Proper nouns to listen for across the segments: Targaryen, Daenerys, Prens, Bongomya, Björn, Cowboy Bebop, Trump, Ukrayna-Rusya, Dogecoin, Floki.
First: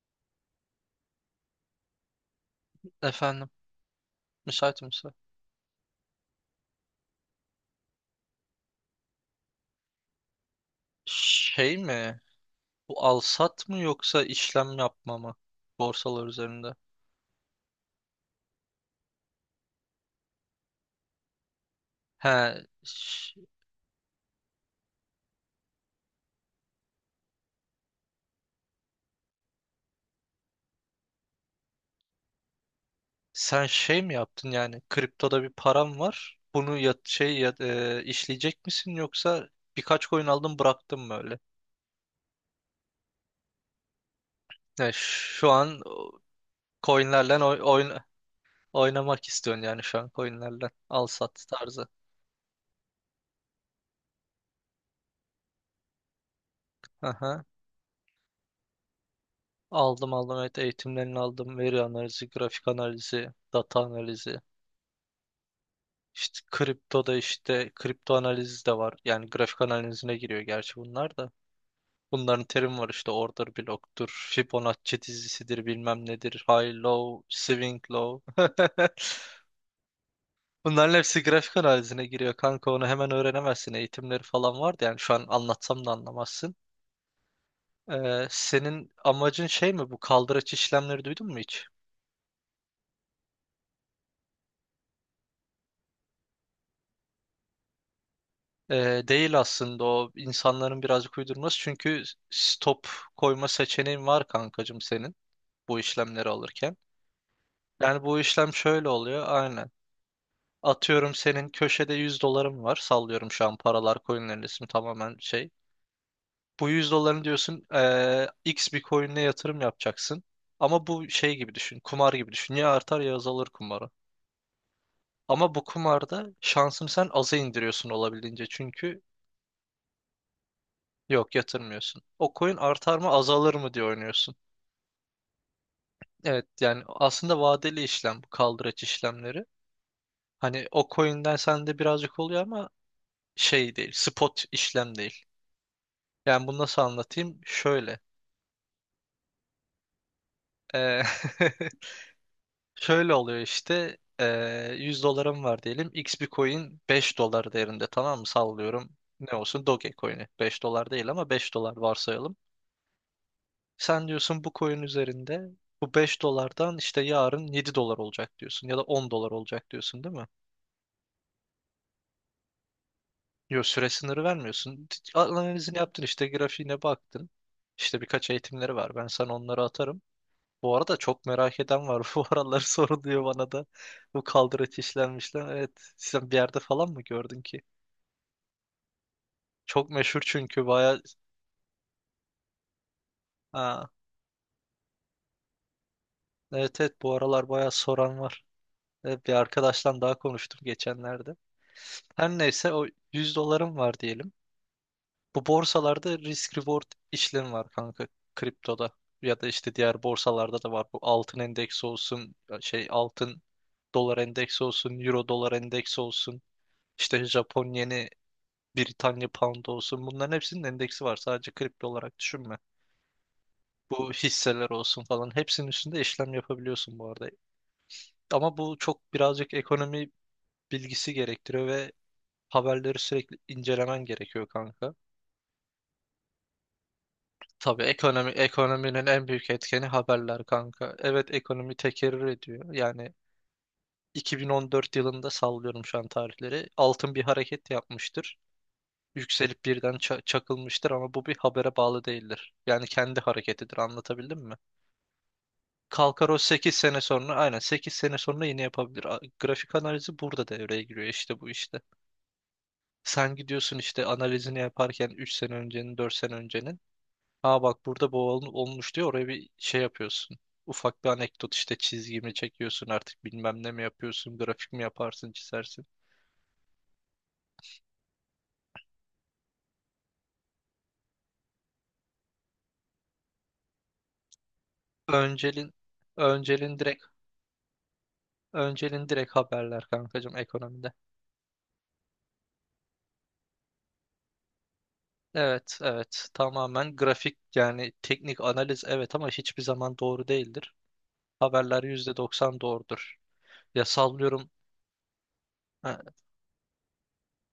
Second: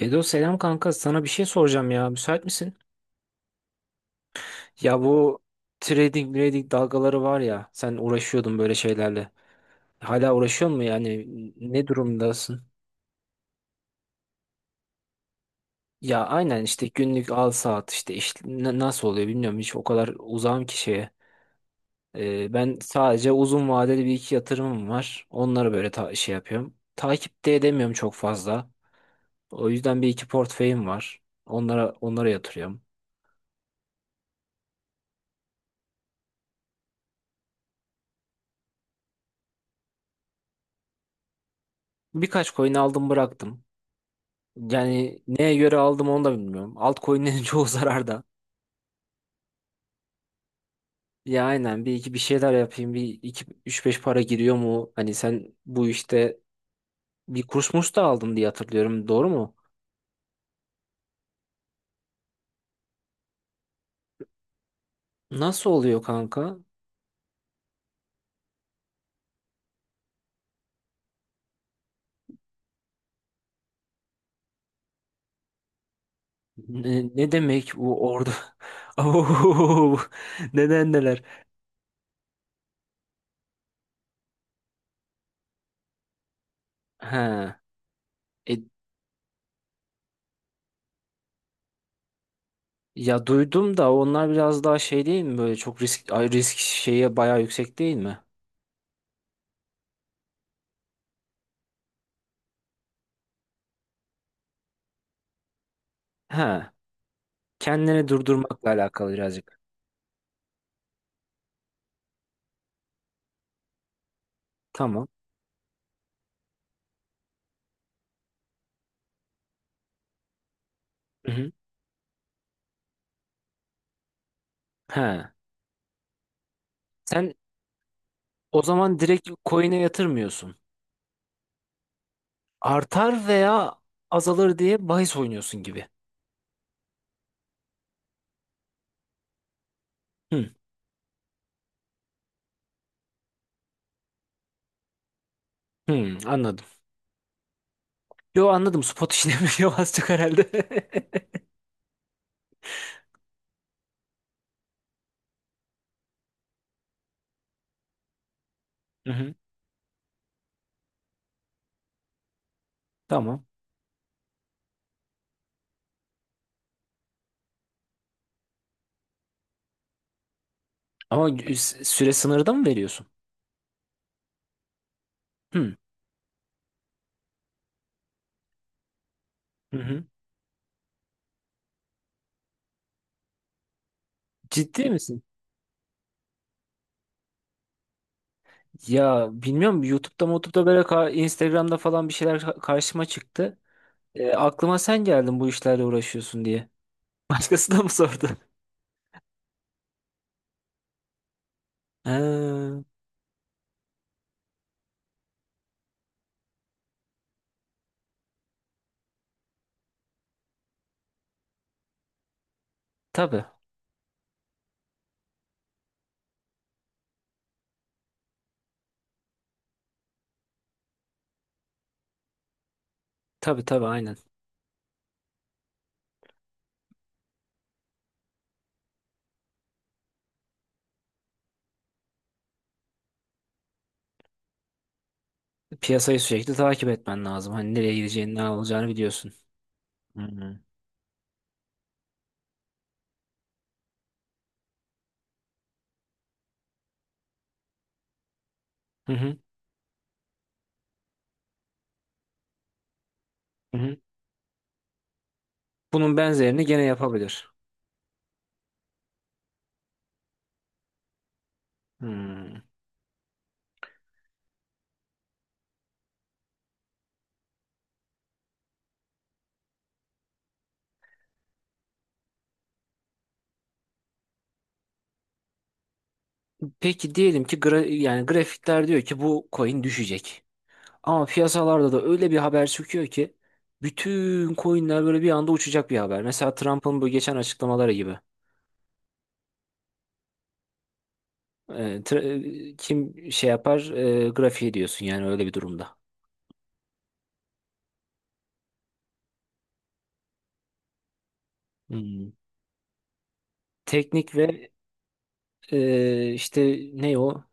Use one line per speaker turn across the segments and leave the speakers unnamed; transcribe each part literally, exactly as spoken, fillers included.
Bedo selam kanka sana bir şey soracağım ya müsait misin?
Efendim, müsait
Ya
misin?
bu trading trading dalgaları var ya sen uğraşıyordun böyle şeylerle. Hala uğraşıyor mu yani
Şey
ne
mi?
durumdasın?
Bu alsat mı yoksa işlem yapma mı?
Ya
Borsalar
aynen
üzerinde.
işte günlük al saat işte, iş na- nasıl oluyor bilmiyorum hiç o kadar uzağım ki şeye. Ee,
He,
ben sadece
ş-
uzun vadeli bir iki yatırımım var. Onları böyle ta şey yapıyorum. Takip de edemiyorum çok fazla. O yüzden bir iki portföyüm var. Onlara onlara yatırıyorum.
sen şey mi yaptın yani? Kriptoda bir param var. Bunu ya, şey ya, e, işleyecek misin yoksa birkaç coin aldın bıraktın mı öyle?
Birkaç coin aldım bıraktım.
Yani
Yani
şu
neye göre
an
aldım
o
onu da bilmiyorum. Altcoin'lerin
coinlerle oy-
çoğu
oyn-
zararda.
oynamak istiyorsun yani şu an coinlerle. Alsat
Ya aynen
tarzı.
bir iki bir şeyler yapayım. Bir iki üç beş para giriyor mu? Hani sen bu işte bir
Aha.
kurs murs da aldın diye hatırlıyorum. Doğru mu?
Aldım, aldım, evet, eğitimlerini aldım. Veri analizi, grafik analizi, data analizi.
Nasıl oluyor
İşte
kanka?
kripto da işte kripto analizi de var. Yani grafik analizine giriyor gerçi bunlar da. Bunların terim var işte order block'tur, Fibonacci dizisidir, bilmem nedir, high
Ne,
low,
ne demek
swing
bu orada?
low.
Au, neden
Bunların hepsi
neler?
grafik analizine giriyor kanka, onu hemen öğrenemezsin. Eğitimleri falan vardı, yani şu an anlatsam da anlamazsın.
Ha.
Ee,
E,
senin amacın şey mi, bu kaldıraç işlemleri duydun mu hiç?
Ya duydum da onlar biraz daha şey değil mi? Böyle çok risk ay, risk şeye bayağı yüksek değil mi?
Ee, değil aslında, o insanların birazcık uydurması, çünkü stop koyma seçeneğin var kankacığım senin, bu işlemleri
Ha.
alırken. Yani
Kendini
bu işlem
durdurmakla
şöyle
alakalı
oluyor
birazcık.
aynen. Atıyorum, senin köşede yüz dolarım var. Sallıyorum şu an, paralar coinlerin ismi
Tamam.
tamamen şey. Bu yüz doların diyorsun, eee, X bir coin'e yatırım yapacaksın. Ama bu
Hı
şey
hı.
gibi düşün. Kumar gibi düşün. Ya artar ya azalır kumarı.
He.
Ama bu kumarda şansını sen
Sen
aza indiriyorsun olabildiğince.
o zaman
Çünkü
direkt coin'e yatırmıyorsun.
yok yatırmıyorsun. O coin artar mı
Artar
azalır
veya
mı diye oynuyorsun.
azalır diye bahis oynuyorsun gibi.
Evet, yani aslında vadeli işlem bu kaldıraç işlemleri.
Hı,
Hani o coin'den sende birazcık oluyor ama şey değil, spot işlem değil.
hı,
Yani bunu
anladım.
nasıl anlatayım? Şöyle.
Yo anladım. Spot işlemi yok az çok herhalde.
Ee, şöyle oluyor işte. Ee, yüz dolarım var diyelim. X bir coin beş dolar değerinde, tamam mı? Sallıyorum.
Hı
Ne
hı.
olsun? Dogecoin'i. Beş dolar değil ama beş dolar varsayalım.
Tamam.
Sen diyorsun bu coin üzerinde, bu beş dolardan işte yarın yedi dolar olacak diyorsun ya da on dolar olacak diyorsun değil mi?
Ama sü- süre sınırda mı veriyorsun?
Yok, süre sınırı vermiyorsun.
Hı,
Analizini yaptın, işte grafiğine baktın. İşte birkaç eğitimleri var. Ben sana onları
hı
atarım.
hı.
Bu arada çok merak eden var. Bu aralar soruluyor bana da. Bu kaldıraç
Ciddi misin?
işlenmişler. Evet. Sen bir yerde falan mı gördün ki?
Ya bilmiyorum
Çok meşhur
YouTube'da
çünkü
YouTube'da böyle
baya...
ka- Instagram'da falan bir şeyler ka- karşıma çıktı.
Ha,
E, aklıma sen geldin bu işlerle uğraşıyorsun diye.
evet evet, bu aralar baya
Başkası da mı
soran
sordu?
var. Evet, bir arkadaştan daha konuştum geçenlerde. Her neyse,
Ha,
o yüz dolarım var diyelim. Bu borsalarda risk reward işlemi var kanka, kriptoda. Ya da işte diğer borsalarda da var. Bu altın endeksi olsun, şey altın
tabii.
dolar endeksi olsun, euro dolar endeksi olsun. İşte Japon yeni, Britanya Pound olsun, bunların hepsinin endeksi var. Sadece kripto olarak düşünme.
Tabii tabii
Bu
aynen.
hisseler olsun falan, hepsinin üstünde işlem yapabiliyorsun bu arada. Ama bu çok birazcık ekonomi bilgisi gerektiriyor ve haberleri sürekli incelemen gerekiyor kanka.
Piyasayı sürekli takip etmen lazım. Hani
Tabii
nereye
ekonomi
gideceğini, ne olacağını
ekonominin en
biliyorsun.
büyük etkeni
Hı
haberler
hı.
kanka. Evet, ekonomi tekerrür ediyor. Yani iki bin on dört yılında sallıyorum şu an tarihleri. Altın bir hareket yapmıştır.
Hı hı.
Yükselip birden ça- çakılmıştır ama bu bir habere bağlı değildir. Yani kendi hareketidir,
Hı hı.
anlatabildim mi?
Bunun
Kalkar o
benzerini
sekiz
gene
sene sonra
yapabilir.
aynen sekiz sene sonra yine yapabilir. A- Grafik analizi burada devreye giriyor işte, bu işte.
Hmm.
Sen gidiyorsun işte analizini yaparken üç sene öncenin, dört sene öncenin. Ha, bak burada bu ol- olmuş diyor, oraya bir şey yapıyorsun. Ufak bir anekdot işte, çizgi mi çekiyorsun artık, bilmem ne mi yapıyorsun, grafik mi yaparsın, çizersin.
Peki diyelim ki gra yani grafikler diyor ki bu coin düşecek. Ama piyasalarda da öyle bir haber çıkıyor ki bütün coinler böyle bir anda
Öncelin
uçacak bir haber. Mesela
öncelin
Trump'ın
direkt
bu geçen açıklamaları gibi.
öncelin direkt haberler kankacığım ekonomide.
Ee, tra- e, kim şey yapar e, grafiği diyorsun yani öyle bir
Evet
durumda.
evet, tamamen grafik, yani teknik analiz, evet, ama hiçbir zaman doğru değildir. Haberler yüzde
Hmm.
doksan doğrudur. Ya,
Teknik
sallıyorum.
ve
Ha,
e, işte ne o?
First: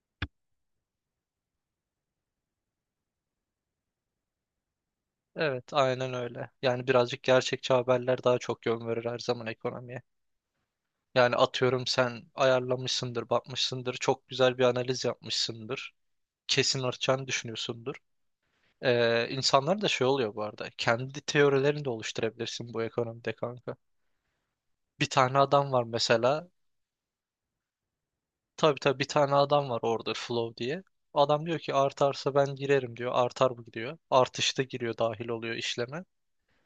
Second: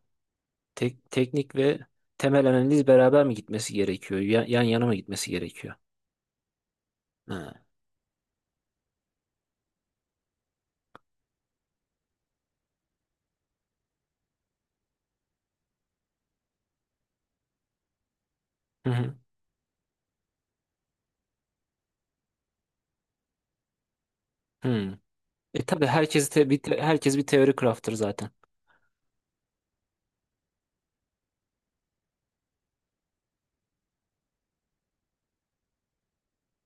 Tek, teknik ve temel analiz beraber mi gitmesi gerekiyor? Yan, yan yana mı gitmesi
evet,
gerekiyor?
aynen öyle. Yani birazcık
Ha.
gerçekçi haberler daha çok yön verir her zaman ekonomiye. Yani atıyorum sen ayarlamışsındır, bakmışsındır, çok güzel bir analiz yapmışsındır. Kesin artacağını düşünüyorsundur.
Hı hı.
Ee, insanlar da şey oluyor bu arada. Kendi teorilerini de oluşturabilirsin bu ekonomide kanka.
Hı.
Bir tane
E
adam var
tabii herkes
mesela.
te- bir te- herkes bir teori craft'tır zaten.
Tabii tabii, bir tane adam var orada, Flow diye. Adam diyor ki artarsa ben girerim diyor. Artar bu diyor. Artışta giriyor, dahil oluyor işleme.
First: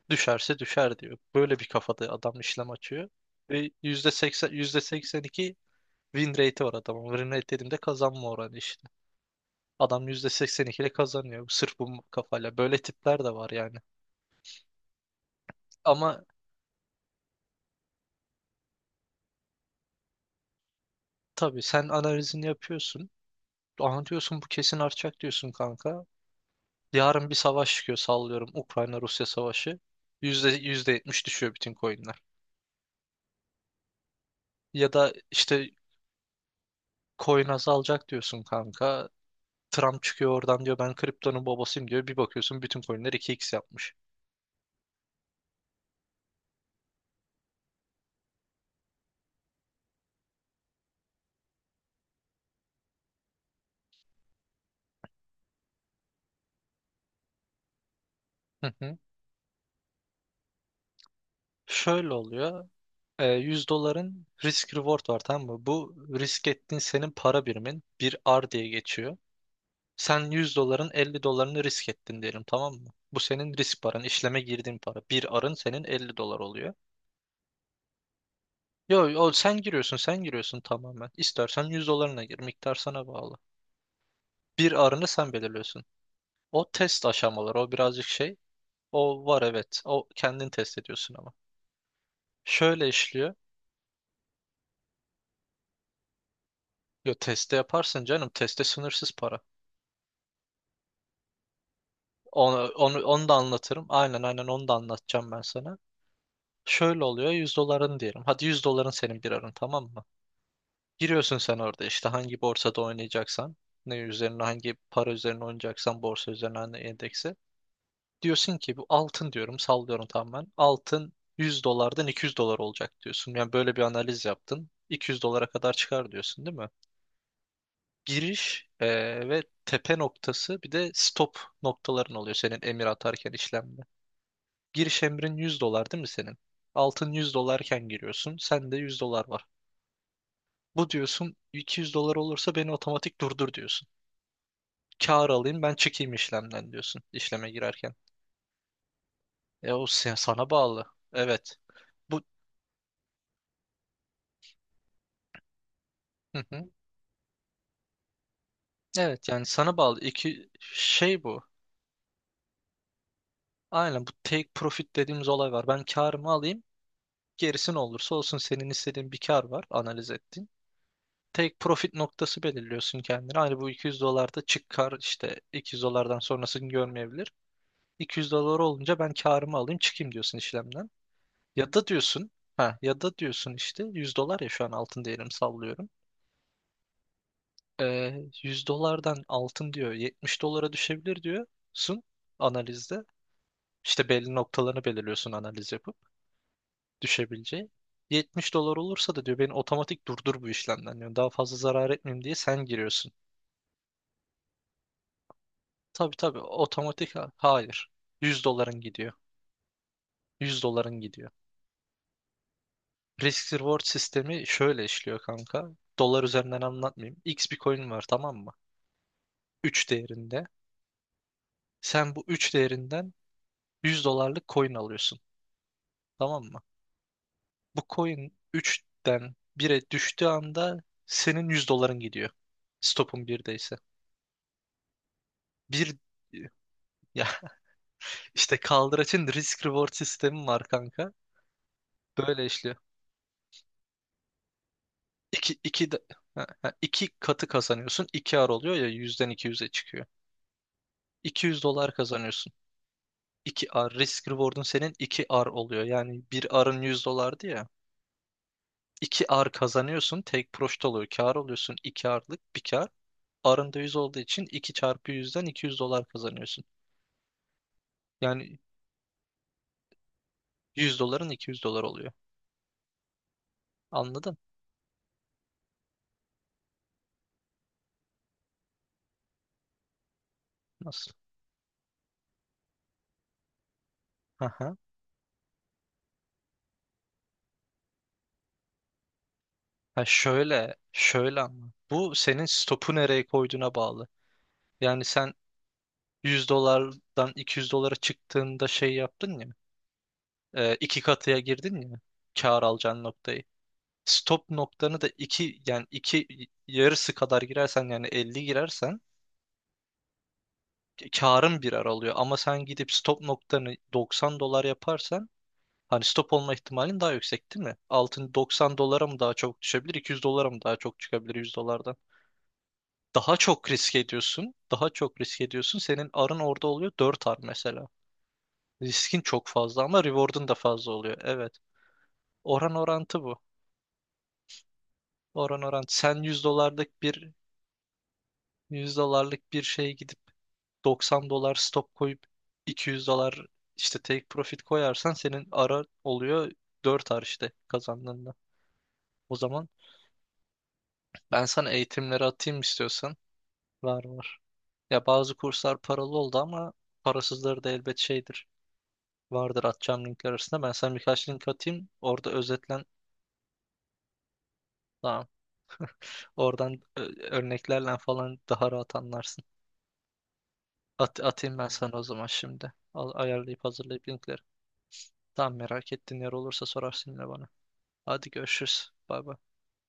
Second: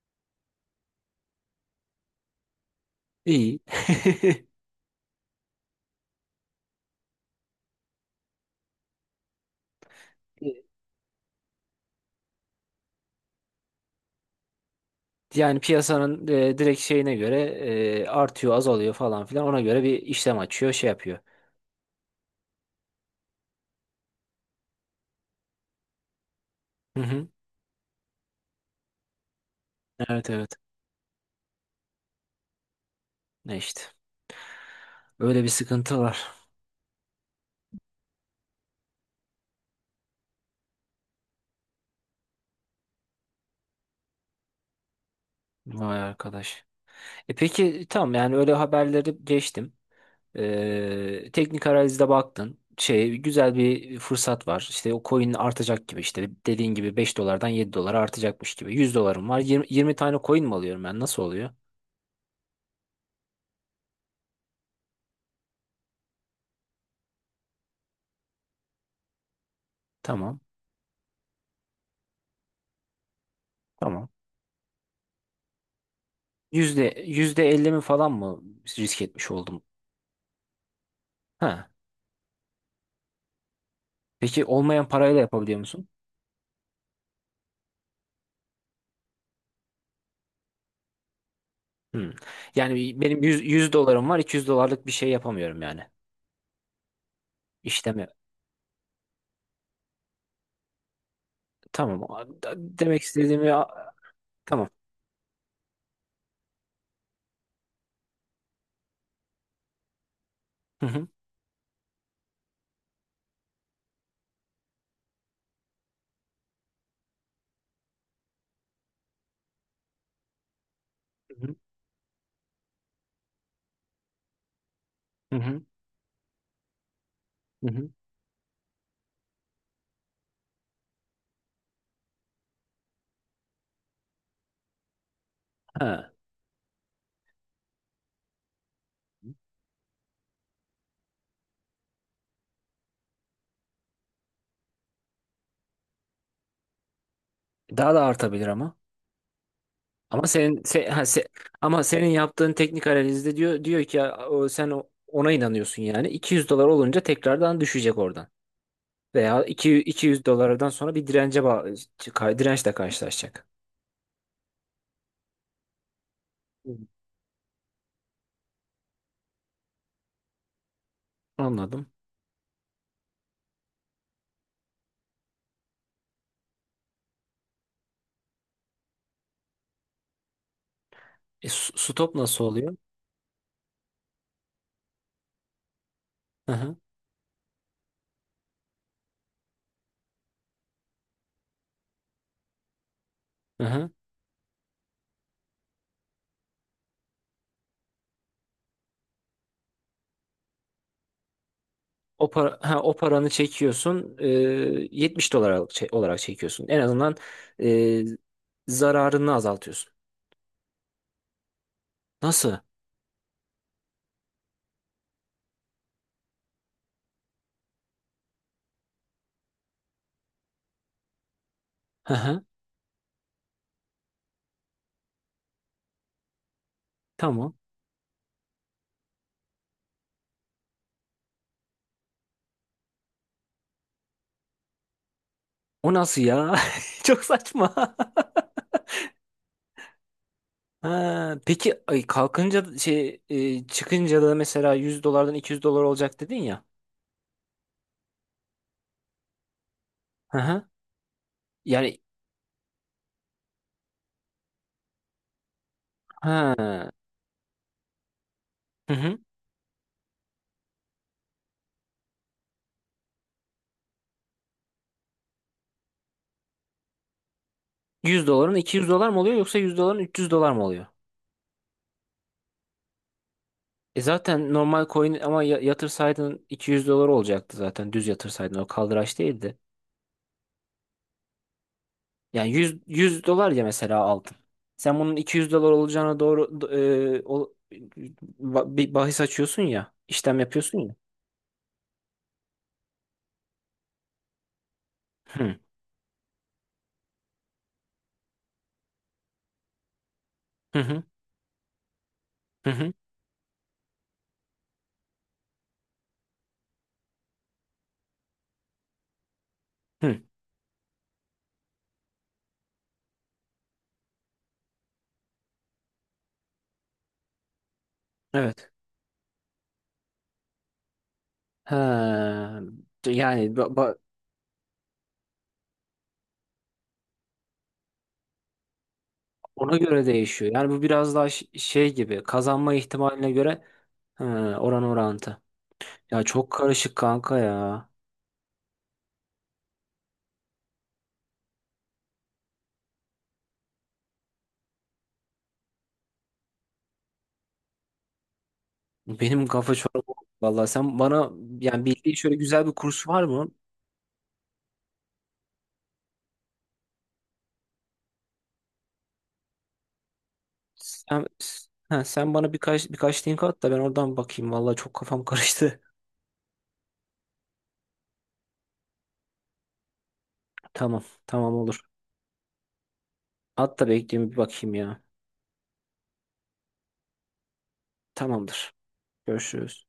Düşerse düşer diyor. Böyle bir kafada adam işlem açıyor. Ve
İyi.
yüzde yüzde seksen yüzde seksen iki win rate'i var adamın. Win rate dediğimde kazanma oranı işte. Adam yüzde seksen iki ile kazanıyor. Sırf bu kafayla. Böyle tipler de var yani.
Yani
Ama
piyasanın e, direkt şeyine göre e, artıyor, azalıyor falan filan. Ona göre bir işlem açıyor, şey yapıyor.
tabii sen analizini yapıyorsun. Aha diyorsun, bu kesin artacak diyorsun kanka.
Hı hı.
Yarın bir savaş çıkıyor sallıyorum. Ukrayna-Rusya savaşı.
Evet
Yüzde,
evet.
yüzde yetmiş düşüyor bütün coinler.
Ne işte.
Ya da
Öyle bir
işte
sıkıntı var.
coin azalacak diyorsun kanka. Trump çıkıyor oradan diyor, ben kriptonun babasıyım diyor. Bir bakıyorsun bütün coinler iki x yapmış.
Vay arkadaş. E peki tamam yani öyle haberleri geçtim. Ee, teknik analizde baktın. Şey, güzel bir fırsat var. İşte o coin artacak gibi işte dediğin gibi beş dolardan yedi dolara artacakmış
Hı
gibi. Yüz
hı.
dolarım var. yirmi 20 tane coin mi alıyorum ben? Nasıl oluyor?
Şöyle oluyor. E, yüz doların risk reward var, tamam mı? Bu risk ettiğin, senin para birimin bir R diye geçiyor. Sen
Tamam.
yüz doların elli dolarını risk ettin diyelim, tamam mı? Bu senin risk paran,
Tamam.
işleme girdiğin para. Bir R'ın senin elli dolar oluyor.
Yüzde, yüzde elli mi falan mı
Yo,
risk etmiş
yo, sen
oldum?
giriyorsun, sen giriyorsun tamamen. İstersen
Ha.
yüz dolarına gir, miktar sana bağlı.
Peki
Bir
olmayan
R'ını
parayla
sen
yapabiliyor
belirliyorsun.
musun?
O test aşamaları, o birazcık şey. O var, evet. O kendin test ediyorsun ama.
Hmm.
Şöyle
Yani benim
işliyor.
yüz yüz dolarım var. iki yüz dolarlık bir şey yapamıyorum yani.
Yo, teste yaparsın
İşlemi.
canım. Teste sınırsız para.
Tamam. a- da-
Onu, onu,
Demek
onu da
istediğimi
anlatırım.
a-
Aynen aynen, onu
tamam.
da anlatacağım ben sana. Şöyle oluyor, yüz doların diyelim. Hadi, yüz doların senin bir arın, tamam mı?
Hı hı.
Giriyorsun sen orada işte hangi borsada oynayacaksan. Ne üzerine, hangi para üzerine oynayacaksan, borsa üzerine, hangi endeksi. Diyorsun ki bu altın diyorum, sallıyorum tamamen. Altın
Hı hı.
yüz dolardan iki yüz dolar olacak diyorsun. Yani böyle bir analiz yaptın. iki yüz
Hı
dolara
hı.
kadar çıkar diyorsun değil mi?
Hı hı.
Giriş e, ve tepe noktası, bir de stop noktaların oluyor senin emir atarken işlemde. Giriş emrin yüz dolar değil mi
Ha.
senin? Altın yüz dolarken giriyorsun. Sende yüz dolar var. Bu diyorsun, iki yüz dolar olursa beni otomatik durdur diyorsun. Kâr alayım, ben çıkayım işlemden diyorsun işleme girerken.
Daha da artabilir ama.
E o sen,
Ama
sana
senin
bağlı.
se, ha, se-
Evet.
ama senin
Bu
yaptığın teknik analizde diyor diyor ki ya, o, sen o- ona inanıyorsun yani.
hı
iki yüz dolar
hı.
olunca tekrardan düşecek oradan.
Evet,
Veya
yani sana
iki-
bağlı.
200
İki
dolardan sonra bir
şey
dirence
bu.
ba- ka- dirençle karşılaşacak.
Aynen, bu take profit dediğimiz olay var. Ben kârımı alayım.
Hı.
Gerisi ne olursa olsun, senin istediğin bir kar var, analiz ettiğin. Tek
Anladım.
profit noktası belirliyorsun kendine. Hani bu iki yüz dolarda çık kar, işte iki yüz dolardan sonrasını görmeyebilir. iki yüz dolar olunca ben karımı alayım, çıkayım diyorsun işlemden.
E,
Ya
s-
da
stop
diyorsun
nasıl oluyor?
ha Ya da diyorsun işte yüz dolar, ya şu an altın değerim sallıyorum.
Hı hı.
Ee, yüz dolardan altın diyor yetmiş dolara düşebilir diyorsun analizde.
Hı hı.
İşte belli noktalarını belirliyorsun analiz yapıp, düşebileceği. yetmiş dolar olursa da diyor, beni otomatik durdur bu işlemden diyor. Daha fazla zarar etmeyeyim
O
diye
para,
sen
ha, o
giriyorsun.
paranı çekiyorsun. e, yetmiş dolar al- çe-
Tabii
olarak
tabii
çekiyorsun. En
otomatik
azından
ha- hayır.
e,
Yüz doların gidiyor.
zararını azaltıyorsun.
Yüz doların gidiyor.
Nasıl?
Risk reward sistemi şöyle işliyor kanka. Dolar üzerinden anlatmayayım. X bir coin var, tamam mı? Üç değerinde. Sen
Hı
bu
hı.
üç değerinden yüz dolarlık coin alıyorsun. Tamam mı?
Tamam.
Bu coin üçten bire düştüğü anda senin yüz doların gidiyor. Stopun birdeyse
O
bir,
nasıl ya? Çok
ya,
saçma.
İşte kaldıraçın risk reward sistemi var kanka.
Ha, peki ay
Böyle
kalkınca
işliyor.
da- şey e, çıkınca da mesela yüz dolardan
İki,
iki yüz dolar
iki, de-
olacak dedin
ha,
ya.
ha, iki katı kazanıyorsun. İki ar oluyor ya, yüzden iki yüze çıkıyor.
Hı hı.
iki yüz dolar
Yani
kazanıyorsun. İki ar risk reward'un, senin iki ar oluyor. Yani bir arın
ha.
yüz dolardı ya.
Hı hı.
İki ar kazanıyorsun. Tek proşt oluyor. Kar oluyorsun. İki arlık bir kar. Arın da yüz olduğu için iki çarpı yüzden iki yüz dolar kazanıyorsun.
yüz doların
Yani
iki yüz dolar mı oluyor yoksa yüz doların üç yüz dolar mı oluyor?
yüz doların iki yüz dolar oluyor.
E
Anladın?
zaten normal coin ama ya- yatırsaydın iki yüz dolar olacaktı zaten düz yatırsaydın o kaldıraç değildi.
Nasıl?
Yani yüz, yüz dolar ya mesela aldın. Sen bunun iki yüz dolar olacağına doğru do- e, o, ba- bir bahis açıyorsun ya
Ha,
işlem
şöyle,
yapıyorsun ya.
şöyle ama. Bu senin stopu nereye koyduğuna bağlı. Yani sen
Hı.
yüz dolardan iki yüz dolara çıktığında şey yaptın ya. e,
Hı
iki
hı
katıya girdin ya. Kâr
hı hı.
alacağın noktayı. Stop noktanı da iki, yani iki yarısı kadar girersen, yani elli girersen
Hı.
karın birer alıyor. Ama sen gidip stop noktanı doksan dolar yaparsan, hani stop olma ihtimalin daha yüksek değil mi? Altın
Evet.
doksan dolara mı daha çok düşebilir, iki yüz dolara mı daha çok çıkabilir yüz dolardan?
Ha,
Daha
yani
çok
ba-
risk
ba-
ediyorsun. Daha çok risk ediyorsun. Senin arın orada oluyor, dört ar mesela. Riskin çok
ona
fazla ama
göre
reward'un
değişiyor.
da
Yani bu
fazla
biraz
oluyor.
daha ş-
Evet.
şey gibi kazanma
Oran orantı
ihtimaline
bu.
göre ha, oran orantı.
Oran orantı. Sen
Ya
yüz
çok karışık
dolarlık bir
kanka ya.
yüz dolarlık bir şeye gidip doksan dolar stop koyup iki yüz dolar işte take profit koyarsan, senin ara oluyor dört ar işte kazandığında. O
Benim
zaman
kafa çorba oldu. Vallahi sen bana
ben sana
yani bildiğin
eğitimleri
şöyle
atayım
güzel bir kurs
istiyorsan.
var mı?
Var, var. Ya, bazı kurslar paralı oldu ama parasızları da elbet şeydir. Vardır atacağım linkler arasında. Ben sana
Sen
birkaç link atayım.
ha,
Orada
sen bana
özetlen.
birkaç birkaç link at da ben oradan bakayım. Vallahi çok kafam
Tamam.
karıştı.
Oradan ö- örneklerle falan daha rahat anlarsın.
Tamam,
At
tamam
atayım ben
olur.
sana o zaman şimdi. Al ayarlayıp
At da
hazırlayıp
bekleyeyim bir
linkleri.
bakayım ya.
Tamam, merak ettiğin yer olursa sorarsın yine bana. Hadi
Tamamdır.
görüşürüz. Bay bay.
Görüşürüz.